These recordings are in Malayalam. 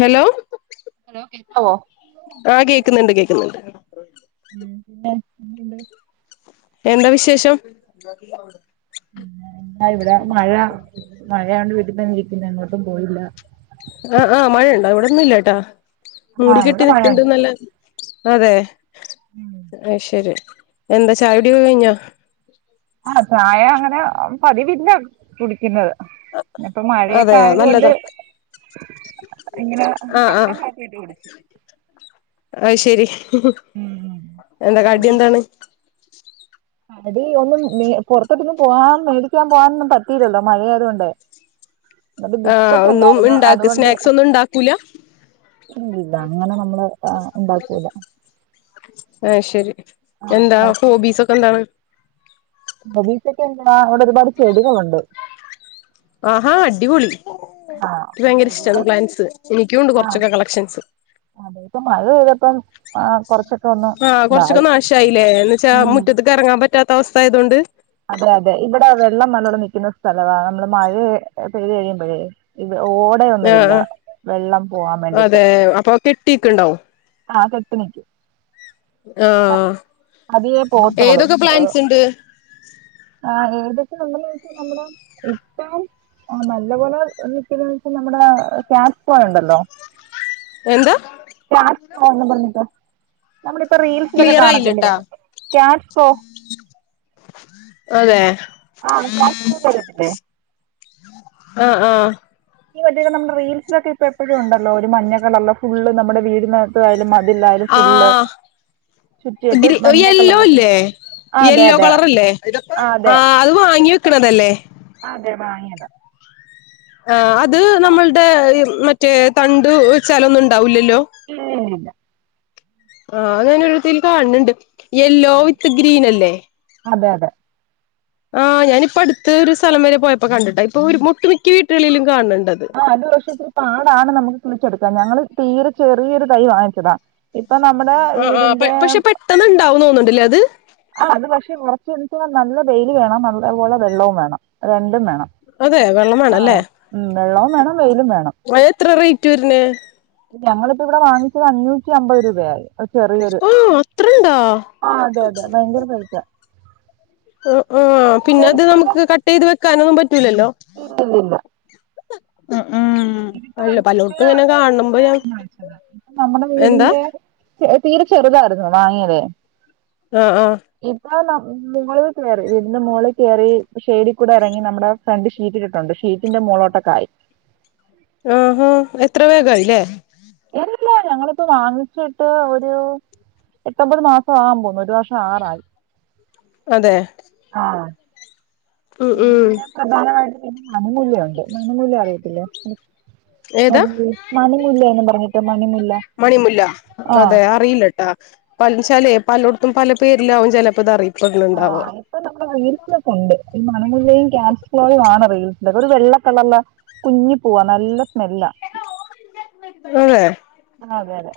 ഹലോ ഹലോ കേൾക്കാവോ ആഹ് കേക്ക്ന്ന്ണ്ട് കേക്ക്ന്ന് ണ്ട് ഉം പിന്നെ [unintelligible] ണ്ട് എന്ത വിശേഷം പിന്നെ ഇവിടെ മഴ മഴആയോണ്ട് വീട്ടി തന്നെ ഇരിക്കുന്ന് എങ്ങോട്ടും പോയില്ല ആഹ് ആഹ് മഴയുണ്ട ഇവടൊന്നും ഇല്ലാ ട്ടാ മൂടി ആഹ് കെട്ടി ഇവിടെ മഴയുണ്ട് ന്‌ക്ക്‌ണ്ട്നല്ല അതെ അയ് ശരി എന്താ ചായുടി ഒക്കെ കയ്ഞ്ഞോ ആഹ് ചായ അങ്ങനെ പതിവില്ല കുടിക്ക്ന്നത് പിന്നപ്പ മഴയൊക്കെ അതെയ ആയത് കൊണ്ട് നല്ലതാ ഇങ്ങനെ കട്ടൻ കാപ്പി ഇട്ട്‌ കുടിച്ചു അയ് ശരി എന്താ കടി എന്താണ് കടി ഒന്നും മേ പൊറത്തോടൊന്നും പോവാൻ മേടിക്കാൻ പോവാനൊന്നും പറ്റീല്ലല്ലോ മഴ ആയത് കൊണ്ട് അതൊണ്ട് ആ ബിസ്ക്കറ്റ് ഒന്നും ഉണ്ടാരുന്നു ഉണ്ടാക്ക അത്കൊണ്ട് സ്നാക്സ് ഒന്നും ഉണ്ടാക്കൂല ഇല്ല അങ്ങന നമ്മള് ഇണ്ടാക്കൂല ആത് ശരി എന്താ ആഹ് ഹോബീസൊക്കെ എന്താണ് ഹോബീസോക്കേ എന്താ ഇവടെ ഒരുപാട് ചെടികളുണ്ട് ആഹാ അടിപൊളി ആഹ് ക്ക് ഭയങ്കര ചെടികള് ഇഷ്ടാണ് പ്ലാൻസ് എനിക്കുംണ്ട് ആഹ് കൊറച്ചൊക്കെ കളക്ഷൻസ് അതെ ഇപ്പ മഴ പെയ്തപ്പം ആ കൊറച്ച് ആഹ് കൊറച്ചൊക്കെ നാശായില്ലേ എന്ന്വച്ചാ ഉം മുറ്റത്ത്ക്ക് എറങ്ങാപറ്റാത്ത അവസ്ഥ ആയതൊണ്ട് അതെ അതെ ഇവിടെ വെള്ളം നല്ലോണം നിക്കുന്ന സ്ഥലവാ നമ്മള് മഴ പെയ്തു കഴിയുമ്പഴേ ഇവെ ഓടയൊന്നുവില്ല വെള്ളം പോവാം വേണ്ടിട്ട്. ഏഹേ അപ്പൊ കെട്ടി ക്ക്ണ്ടാവും. ആഹ് കെട്ടി നിക്കും ആ ആഹ് അതിയേ പോവത്തൊള്ളു ഏതൊക്കെ എഹ് പ്ലാൻസ് ഇണ്ട് ആ ഏകദേശം ഒണ്ടെന്ന് വെച്ചാ നമ്മുടെ ഇട്ടാൽ ആ നല്ലപോലെ നിക്കോന്ന് വെച്ച നമ്മുടെ [unintelligible] യൊണ്ടല്ലോ? എന്ത്‌? [unintelligible] പർഞ്ട്ട് നമ്മളിപ്പ റീൽസിലൊക്കെ ക്ലിയർ കാണത്തില്ലേ ആയില്ലട്ടാ റ്റ്യാസ്കോ. അതെ ആഹ് ക്യാറ്റ് സ്പോ കേട്ടിട്ടില്ലേ ആഹ് ആഹാ ഈ മറ്റെ നമ്മുടെ റീൽസിലൊക്കെ ഇപ്പൊ എപ്പഴും ഒണ്ടല്ലോ ഒരു മഞ്ഞക്കളറ്ല് ഫുള്ള് നമ്മടെ വീടിനാത്ത് ആയാലും മതിൽലായാലും ഫുള്ള് ചുറ്റിയിട്ട് ഗ്രി മഞ്ഞ കളറിലെ പൂ യെല്ലോല്ലേ? ആ അതെ യെല്ലോ അതെ കളറല്ലേ ആ അത് വാങ്ങി വെക്ക്ണതെല്ലേ? അതെ വാങ്ങിയതാ. ആ അത് നമ്മൾടെ മറ്റേ തണ്ട് വെച്ചാലൊന്നും ഇണ്ടാവൂല്ലല്ലോ? ഇല്ല്യല്ല്യല്ല ആഹ് അങ്ങനൊരുതില് കാണ് ണ്ട് യെല്ലോ വിത്ത് ഗ്രീനല്ലേ? അതെ അതെ ആ ഞാനിപ്പട്ത്ത് ഒരു സ്ഥലം വരെ പോയപ്പം കണ്ട്ട്ടാ ഇപ്പൊരു ഒട്ട്മിക്ക വീട്ട്കളിലും കാൺണ് ണ്ടത്. ആഹ് അത് പക്ഷെ ഇച്ചിരി പാടാണ് നമ്മക്ക് കിളിച്ചെടുക്കാ ഞങ്ങള് തീരെ ചെറിയൊരു തൈ വാങ്ങിച്ചെതാ ഇപ്പ നമ്മടെ വീടിന്റെ പെട്ടന്ന്ണ്ടാവും തോന്ന്ണ്ട്ലേ അത്? ആ അത് പക്ഷെ കൊറച്ച് ദൂസം നല്ല വെയില് വേണം നല്ലപോലെ വെള്ളവും വേണം അഹ് രണ്ടും വേണം അതെ വെള്ളം വേണല്ലേ ആഹ് വെള്ളവും വേണം വെയിലും വേണം അത് എത്ര റേറ്റ് വരുന്നേ ഞങ്ങളിപ്പൊ ഇവിടെ വാങ്ങിച്ചത് അഞ്ഞൂറ്റി അമ്പത് രൂപയായി ഒരു ചെറിയൊരു ആഹ് അത്രണ്ടാ ആഹ് അതെ അതെ ഭയങ്കര പൈസ ആഹ് ആഹ് പിന്ന അത് നമുക്ക് കട്ടെയ്ത് വെക്കാനൊന്നും പറ്റൂലല്ലോ? ഇല്ലില്ലില്ല ഉം ഉംഹ് ഇതിപ്പ വെച്ചെത് ചെറുതായിരുന്നു വെച്ചത് നമ്മുടെ എന്താ വീടിന്റെ തീ തീരെ ചെറുതായിരുന്നോ വാങ്ങിയത്? ആഹ് ആഹ് ഇപ്പം നമ്മ മുകളിൽ കയറി വീടിന്റെ മോളി കയറി ഷെയ്ഡി കൂടെറങ്ങി നമ്മുടെ ഫ്രണ്ട് ഷീറ്റ്ട്ടിട്ടുണ്ട് ഷീ റ്റിന്റെ മോളോട്ടക്കായി ആ ഹാ എത്ര വേഗായിലേ? ഇല്ല ഞങ്ങളിപ്പൊ വാങ്ങിച്ചിട്ട് ഒരൂ എട്ടൊമ്പത് മാസാവാൻ പോകുന്നു ഒരു വർഷാകാറായി. അതെ ആണോ? ഉം ഉം പിന്നെ പ്രധാനവായിട്ടും മണിമൂല്ല്യയുണ്ട് മണിമുല്ല അറിയത്തില്ലേ? ഏതാ എന്ത് മണിമുല്ലയെന്നും പറഞ്ട്ട് മണിമുല്ല മണിമുല്ല ആ അതെ അറിയില്ലട്ടാ പലത് ച്ചാലേ പലോട്ത്തും പല പേരിലാവും ചെലപ്പത് അറിയപ്പെട്ണ് ണ്ടാവ ആഹ് ഇപ്പൊ നമ്മുടെ റീൽസിലൊക്കുണ്ട് ഈ മണമുല്ലയും, ക്യാറ്റ്സ് ക്ലോയുവാണ് റീൽസില് ള്ളെത് ഒരു വെള്ളക്കളർലാ കുഞ്ഞി പൂവാ നല്ല സ്മെല്ലാ [unintelligible] ആഹ് അതെ അതെ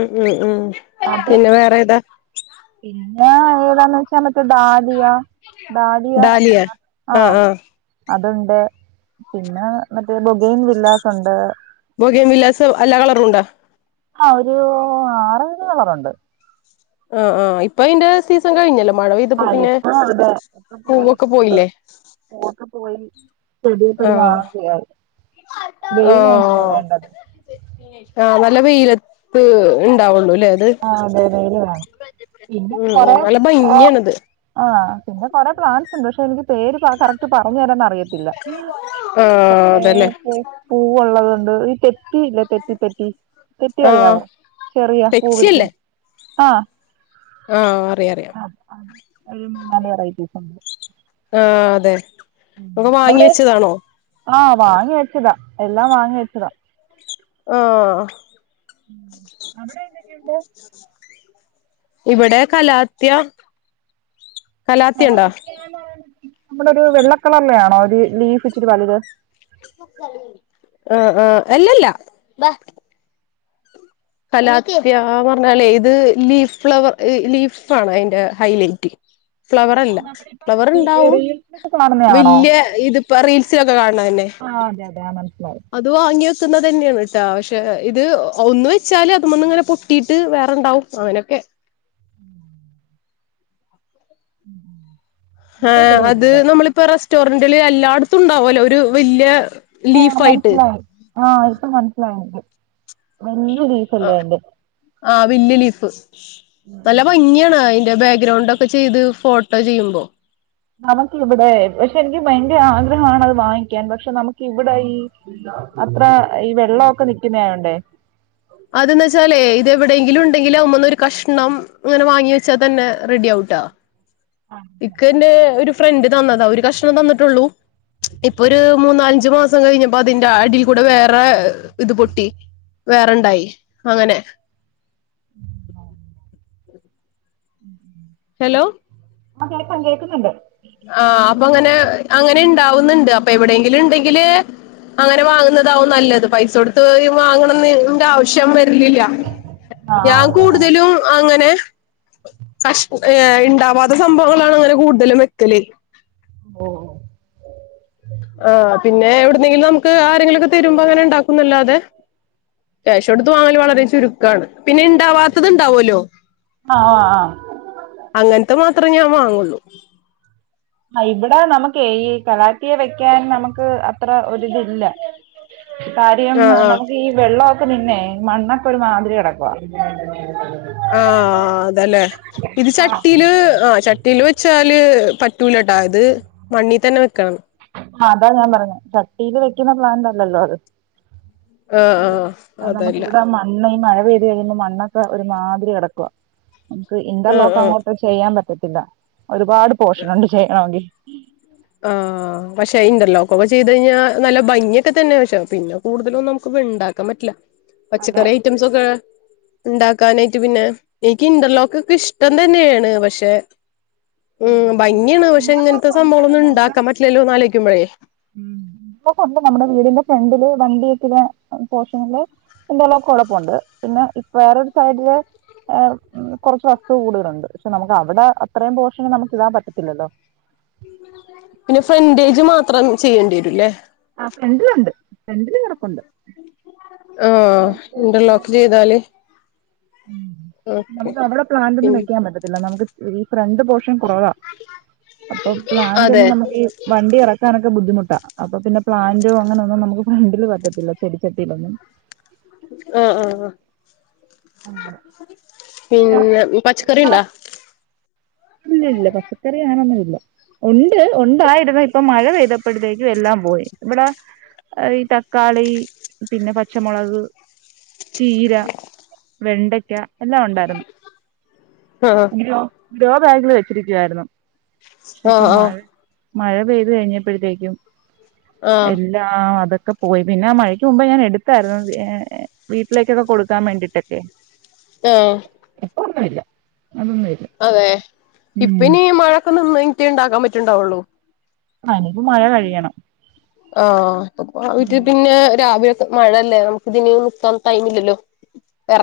ഉം ഉം ഉം അത് പിന്നെ വേറെ ഏതാ പിന്നെ ഏതാന്ന് വെച്ചാൽ ഡാലിയ ഡാലിയ ആഹ് അതുണ്ട് പിന്നെ മറ്റേ ബോഗേന് വില്ലാസ് ഉണ്ട് ബോഗേൻ വില്ലാസ് അല്ലാ കളറുണ്ടോ ആഹ് ഒരു ആറ് അഞ്ച് കളറുണ്ട് ആഹ് ആഹ് ഇപ്പൊ അതിന്റെ സീസൺ കഴിഞ്ഞല്ലോ മഴ പെയ്തപ്പോ ആഹ് പിന്നെ ഇപ്പൊ അതെ ഇപ്പൊ പോയി പൂവൊക്കെ ഫുള്ള് പോയില്ലേ പൂവൊക്കെ പോയി പെടിയൊക്കെ ആഹ് [unintelligible] വെയിലാണല്ലോ ആഹ് വേണ്ടത്. ആഹ് നല്ല വെയിലത്ത് ഉണ്ടാവുള്ളൂലേ അത് ആഹ് അതെ വെയില് വേണം പിന്നെ ഉം കൊറെ നല്ല ഭംഗിയാണത് ആഹ് പിന്നെ പ്ലാൻസ് ഉണ്ട് പക്ഷെ അത പേര് കറക്ട് പറഞ്ഞു തരാന്ന അറിയത്തില്ല ആഹ് അതല്ലേ കൊറെപ്പ പൂവള്ളതുണ്ട് ഈ തെറ്റിയില്ല തെറ്റി തെറ്റി തെറ്റി ആഹ് അറിയാവോ ചെറിയാ പെക്സി അല്ലേ ആഹ് ആഹ് അറിയാം അറിയാം ഒരു മൂന്നാല് വെറൈറ്റീസ് ഉണ്ട്. ആഹ് അതെ ഒക്കെ വാങ്ങി വെച്ചതാണോ ആഹ് വാങ്ങി വെച്ചതാ എല്ലാം വാങ്ങി വെച്ചതാ ആഹ് അവിടെ എന്തൊക്കെയുണ്ട്? ഇവിടെ കലാത്യ കലാത്യ ഉണ്ടോ [unintelligible] നമ്മളൊരു വെള്ളക്കളറിലാണോ ഒരു ലീഫിച്ചിരി വലുത്? ആഹ് ആഹ് അല്ലല്ല കലാത്യാ പറഞ്ഞാലേ ഇത് ലീഫ് ഫ്ലവർ ഈ ലീഫാണോ അയിന്റെ ഹൈലൈറ്റ്? ഫ്ലവർ ഓ, അല്ല നമ്മളിപ്പോ റീ- ഫ്ലവറ്ണ്ടാവും റീൽസിലൊക്കെ കാണുന്നയാണോ? വെല്ല്യ ഇതിപ്പ റീൽസിലൊക്കെ കാൺണല്ലെ ആഹ് അതെ അതെ ആഹ് മനസ്സിലായി. അത് വാങ്ങി വെക്കുന്നതന്നെയാണ് ട്ടോ പക്ഷെ ഇത് ഒന്ന് വെച്ചാല് അത് മന്ന് ഇങ്ങനെ പൊട്ടിയിട്ട് വേറെണ്ടാവും. അങ്ങനെയൊക്കെ ഉം [inaudible] ഏഹ് ഇവിടെ അത് ഇല്ല. നമ്മളിപ്പോ റെസ്റ്റോറന്റില് എല്ലാടത്തുണ്ടാവല്ലോ ഒരു വെല്ല്യ ആഹ് മനസ്സിലായി ആഹ് ഇപ്പ മനസ്സിലായെനിക്ക് വെല്ല്യ ലീഫല്ലേ അയ്ന്റെ ആഹ് വെല്യ ലീഫ് നല്ല ഭംഗിയാണ് അയിന്റെ ബാഗ്രൗണ്ട ക്കെ ചെയ്ത് ഫോട്ടോ ചെയ്യുമ്പോ നമക്കിവിടെ പക്ഷെ എനിക്ക് ഭയങ്കര ആഗ്രഹാണത് വാങ്ങിക്കാൻ പക്ഷെ നമക്കിവിടെ ഈ അത്ര ഈ വെള്ള ഒക്കെ നിക്കുന്നായോണ്ടേ അത് ന്നെച്ചാലേ ഇത് എവിടെയെങ്കിലു ണ്ടെങ്കിലും അമുന്നൊരു കഷ്ണം ഇങ്ങനെ വാങ്ങി വെച്ചാതന്നെ റെഡിയാവുട്ടോ ഇൻക്ക് എന്റെ ഒരു ഫ്രണ്ട് തന്നതാ ഒരു കഷ്ണം തന്നിട്ടുള്ളൂ. ഇപ്പൊരു മൂന്നാലഞ്ച് മാസം കഴിഞ്ഞപ്പോ അതിന്റെ അടിൽ കൂടെ വേറെ ഇത് പൊട്ടി വേറെണ്ടായി അങ്ങനെ ഉം ഉം ഹലോ ആഹ് കേക്കാം കേക്കുന്നുണ്ട് ആഹ് അപ്പങ്ങനെ അങ്ങനെ ണ്ടാവുന്നുണ്ട് അപ്പെ എവിടെയെങ്കിലും ഉണ്ടങ്കില് അങ്ങനെ വാങ്ങുന്നതാവും നല്ലത് പൈസ കൊടുത്ത് ഈ വാങ്ങണന്റെ ആവശ്യം വരിണില്ല ആ ആ ഞാൻ അതെ ആ. കൂടുതലും അങ്ങനെ കഷ് ഏഹ് ഇണ്ടാവാത്ത സംഭവങ്ങളാണ് അങ്ങനെ കൂടുതലും വെക്കല് ഓ. ആഹ് പിന്നെ എവിട്ന്നെങ്കിലും നമക്ക് ആരെങ്കിലൊക്കെ തരുമ്പോ അങ്ങനെ ഇണ്ടാക്കുന്നല്ലാതെ ക്യാഷൊട്ത്ത് വാങ്ങൽ വളരെ ചുരുക്കാണ് പിന്നെ ഇണ്ടാവാത്തത് ണ്ടാവൊല്ലോ. ആഹ് ആഹ്. അങ്ങൻത്തെ മാത്രേ ഞാൻ വാങ്ങൊള്ളൂ. ആ ഇവ്ടെ നമക്കേ ഈ കളാറ്റിയ വെക്കാൻ നമുക്ക് അത്ര ഒരിതില്ല. കാര്യം ആഹ് ആഹ് നമുക്കീ വെള്ള ക്ക് പിന്നെ മണ്ണക്കെ ഒരു മാതിരി കെടക്കുവാ. ആഹ് അതേല്ലേ. ഇത് ആ ചട്ടീല് ആ ചട്ടില് വെച്ചാല് പറ്റൂലട്ടാ ഇത് മണ്ണി തന്നെ വെക്കണം ആഹ് അതാ ഞാൻ പറഞ്ഞെ ചട്ടീ ല് വെക്കുന്ന പ്ലാന്റ് അല്ലല്ലോ അത്. ആഹ് അത് ആഹ് അതല്ല അതമ്മക്കിവിടെ മ ണ്ണേ മഴ പെയ്ത് കഴിയുമ്പോ മണ്ണൊക്കെ ഒരു മാതിരി കെടക്കുവ നമുക്ക് ആഹ് ആഹ് ഇന്റർലോക്കങ്ങോട്ട് ചെയ്യാൻ പറ്റത്തില്ല ഒരുപാട് പോഷനുണ്ട് ചെയ്യാണെങ്കി. ആഹ് പക്ഷെ ഇന്റർലോക്കക്കെ ചെയ്ത് കഴിഞ്ഞാ നല്ല ഭംഗിക്കെ തന്നെ പഷേ പിന്നെ കൂടുതലൊന്നും നമുക്ക് ഇണ്ടാ ക്കാം പറ്റില്ല അതെ പച്ചക്കറി ഐറ്റംസൊ ക്കെ ഇണ്ടാക്കാനെയ്റ്റ് പിന്നെ എക്കി ഇന്റർലോക്ക്ക്കെ ഇഷ്ടം തന്നെയേ ണ് പക്ഷെ ഉം ഇവിടെ ഭംഗിയാണ് പഷെ ഇങ്ങൻത്തെ ഇന്റർലോക്ക് ഉണ്ട് സംഭവങ്ങളൊന്നും ഇണ്ടാക്കാൻ പറ്റില്ലല്ലോന്നാലോയ്ക്കുമ്പഴേ ഉം ഉം [unintelligible] നമ്മുടെ വീടിന്റെ ഫ്രണ്ടില് വണ്ടിവെച്ച്ക്ക്ണ പോഷനില് എന്തൊല്ലാംകൊഴപ്പൊണ്ട് പിന്നെ ഇപ്പ വേറൊരു സൈഡില് ഏ മ് കൊർച്ച് വസ്തു കൂടുതലുണ്ട് പക്ഷെ നമുക്കവിടെ അത്രയും പോഷന് നമുക്കിടാൻ പറ്റത്തില്ലല്ലോ. പിന്നെ ഫ്രണ്ടേജ് മാത്രം ചെയ്യേണ്ടി വരൂല്ലേ? ആ ഫ്രെണ്ട്ലുണ്ട് ഫ്രെണ്ടില് കെടപ്പുണ്ട്. ആഹ് ഇന്റർലോക്ക് ചെയ്താല് ഓക്കെ നമക്ക് അവിടെ പ്ലാന്റ് പി ഒന്നും വെക്കാൻ പറ്റത്തില്ല നമുക്ക് ഈ ഫ്രണ്ട് പോർഷൻ കൊറവാ. അപ്പൊ പ്ലാന്റ് ഒന്ന് അതെ നമുക്കീ വണ്ടി ഇറക്കാനൊക്കെ ബുദ്ധിമുട്ടാ. അപ്പൊ പിന്നെ പ്ലാന്റോ അങ്ങനെ ഒന്നും നമുക്ക് ഫ്രണ്ടില് പറ്റത്തില്ല ചെടിച്ചട്ടിയിലൊന്നും. ആഹ് ആഹ് ആഹ് പിന്നെ പച്ചക്കറി ഇണ്ടാ? ഇല്ലല്ല പച്ചക്കറി അങ്ങനൊന്നും ഇല്ല. ഉണ്ട് ഉണ്ടായിരുന്നു ഇപ്പൊ മഴ പെയ്തപ്പൊഴത്തേക്ക് എല്ലാം പോയി ഇവിടെ ഈ തക്കാളി പിന്നെ പച്ചമുളക് ചീര, വെണ്ടക്ക, എല്ലാം ഉണ്ടാര്ന്നു. ആഹ്. രോ രോബാഗില് വെച്ചിരിക്കുവായിരുന്നു പക്ഷെ ഇപ്പൊ ആഹ് ആഹ് മഴ മഴ പെയ്ത് കഴ്ഞ്ഞപ്പോഴത്തേക്കും ആഹ് എ ല്ലാം അതൊക്കെ പോയി പിന്നെ ആ മഴയ്ക്ക് മുമ്പ് ഞാൻ എട് ത്തായിരുന്നു ഏ വീട്ടിലേക്കൊക്കെ കൊടുക്കാൻ വേണ്ടിട്ടൊക്കെ. ആഹ്. ഇപ്പൊന്നുല്ല ഒന്നുല്ല. അതെ ഇപ്പനീ മഴൊക്കെ നിന്ന് കയ് ഞ്ട്ടേ ഇണ്ടാക്കാൻ പറ്റ് ണ്ടാവൊള്ളൂ. അല്ലെങ്കി മഴ കഴിയണം. ആഹ് പ്പ പ്പ അവിറ്റ് ഉം പിന്നെ രാവ് ലെ മഴല്ലേ നമുക്ക് ഇതിനിയും നിർത്താ ൻ ടൈമില്ലല്ലോ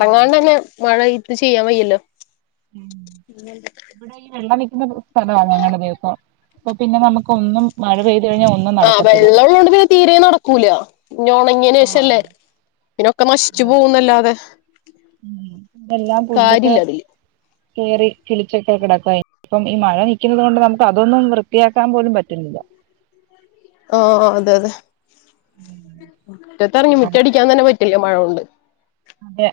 അതെ മഴ ത് ചെയ്യാൻ വയ്യല്ലോ. ഇവടെ ഈ വെള്ളം നിക്കുന്ന സ്ഥലവാ ഞങ്ങടെ ദിവസം അപ്പൊ പിന്നെ നമുക്ക് ഒന്നും മഴ പെയ്ത് കഴിഞ്ഞാൽ ഒന്നും ആഹ് നടക്കത്തില്ല വെള്ളള്ളോണ്ട് പിന്നെ തീരേ നടക്കൂല. ആഹ് നൊണങ്ങേനേഷല്ലേ അതെ പിന്നൊക്കെ നശിച്ചു അതെ പോവുന്നല്ലാതെ. ഉം എല്ലാം പുല്ലൊക്കെ അതില് കേറി കിളിച്ചൊക്കെ കിടക്കൊയ് ഇപ്പം ഈ മഴ നിക്കുന്നോണ്ട് നമുക്ക് അതൊന്നും വൃത്തിയാക്കാൻ പോലും പറ്റ്ന്ന്ല്ല. ആഹ് അതെ അതെ മുറ്റത്തിറങ്ങി അങ്ങനെ മുറ്റടിക്കാൻ തന്നെ പറ്റില്ല മഴകൊണ്ട്. അതെ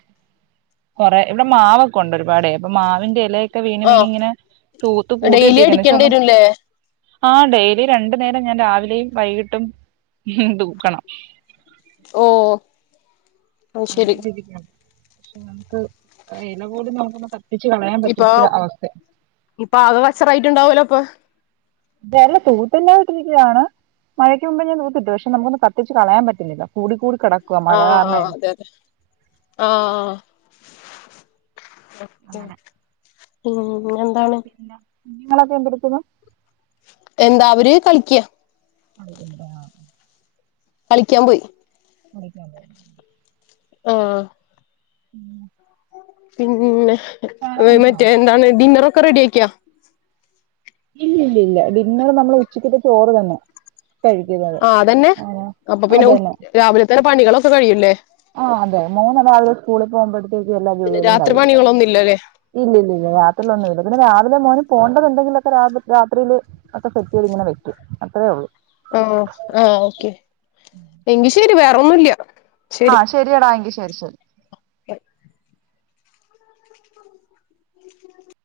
കൊറേ ഇവിടെ മാവൊക്കെ ഉണ്ട് ഒരുപാട് അപ്പൊ മാവിന്റെ ഇല ക്കെ വീണ് ഓഹ് വീണിങ്ങനെ തൂത്ത് പൂട്ടി ഡെയിലി ഇട്ടിരിക്ക പക്ഷേ അടിക്കേണ്ടി ഒന്നും വരുംല്ലേ ആഹ് ഡെയിലി രണ്ടു നേരം ഞാൻ രാവിലെയും വൈകിട്ടും തൂക്കണം. ഓഹ് അത് ശരി അങ്ങനെരിക്കും പക്ഷെ നമുക്ക് ആ ഇല കൂടി നമുക്കൊന്ന് കത്തിച്ച് കളയാൻ ഇപ്പൊ പറ്റത്ത അവസ്ഥ ഇപ്പൊ ആകെ കച്ചറായിട്ടുണ്ടാവല്ലോ അപ്പൊ ഇതല്ല തൂത്തല്ലായിട്ടിരിക്കുകയാണ്. മഴക്ക് മുമ്പ് ഞാൻ തൂത്തിട്ട് പക്ഷേ നമുക്കൊന്ന് കത്തിച്ച് കളയാൻ പറ്റില്ല കൂടി കൂടി കട ആഹ് അതെ അതെ ആഹ് ഉം അങ്ങനെ പിന്നെന്താണ് നിങ്ങളൊക്കെ എന്തടുക്കുന്നു? എല്ലാവരും കളിക്ക അവരുണ്ടോ കളിക്കാൻ പോയി. കളിക്കാൻ പോയോ ആഹ് ഉം പിന്നെ കുടിച്ചോ മറ്റേ എന്താണ് ഡിന്നറൊക്കെ റെഡി ആക്കിയ ഇല്ല ഇല്ല ഇല്ല ഡിന്നർ നമ്മൾ ഉച്ചക്കത്തെ ചോറ് തന്നെ. കഴിക്കുന്നത്. ആഹ് അതന്നെ അപ്പൊ പിന്നെ അതന്നെ രാവിലെ തന്നെ പണികളൊക്കെ കഴിയൂല്ലേ ആഹ് അതെ മൂന്നാളുകൾ സ്കൂളിൽ പോകുമ്പോഴത്തേക്ക് എല്ലാ ജോലികളും കഴിയും [unintelligible] ല്ലല്ലേ ഇല്ല ഇല്ലില്ലല്ല യാത്രയ ഒന്നും ഇില്ല പിന്നെ രാവിലെ മോന് പോണ്ടതുണ്ടെങ്കില [unintelligible] രാത്രിൽ ഒക്കെ സെറ്റ് ചെയ്ത് അങ്ങനെ വെക്കും അത്രയേ ഉള്ളൂ ഓ ആ ഓക്കെ എങ്കിൽ ശരി വേറൊന്നും ഇല്ല ആഹ് ശരിയടാ എങ്കിൽ ശരി ശരി [unintelligible] [unintelligible]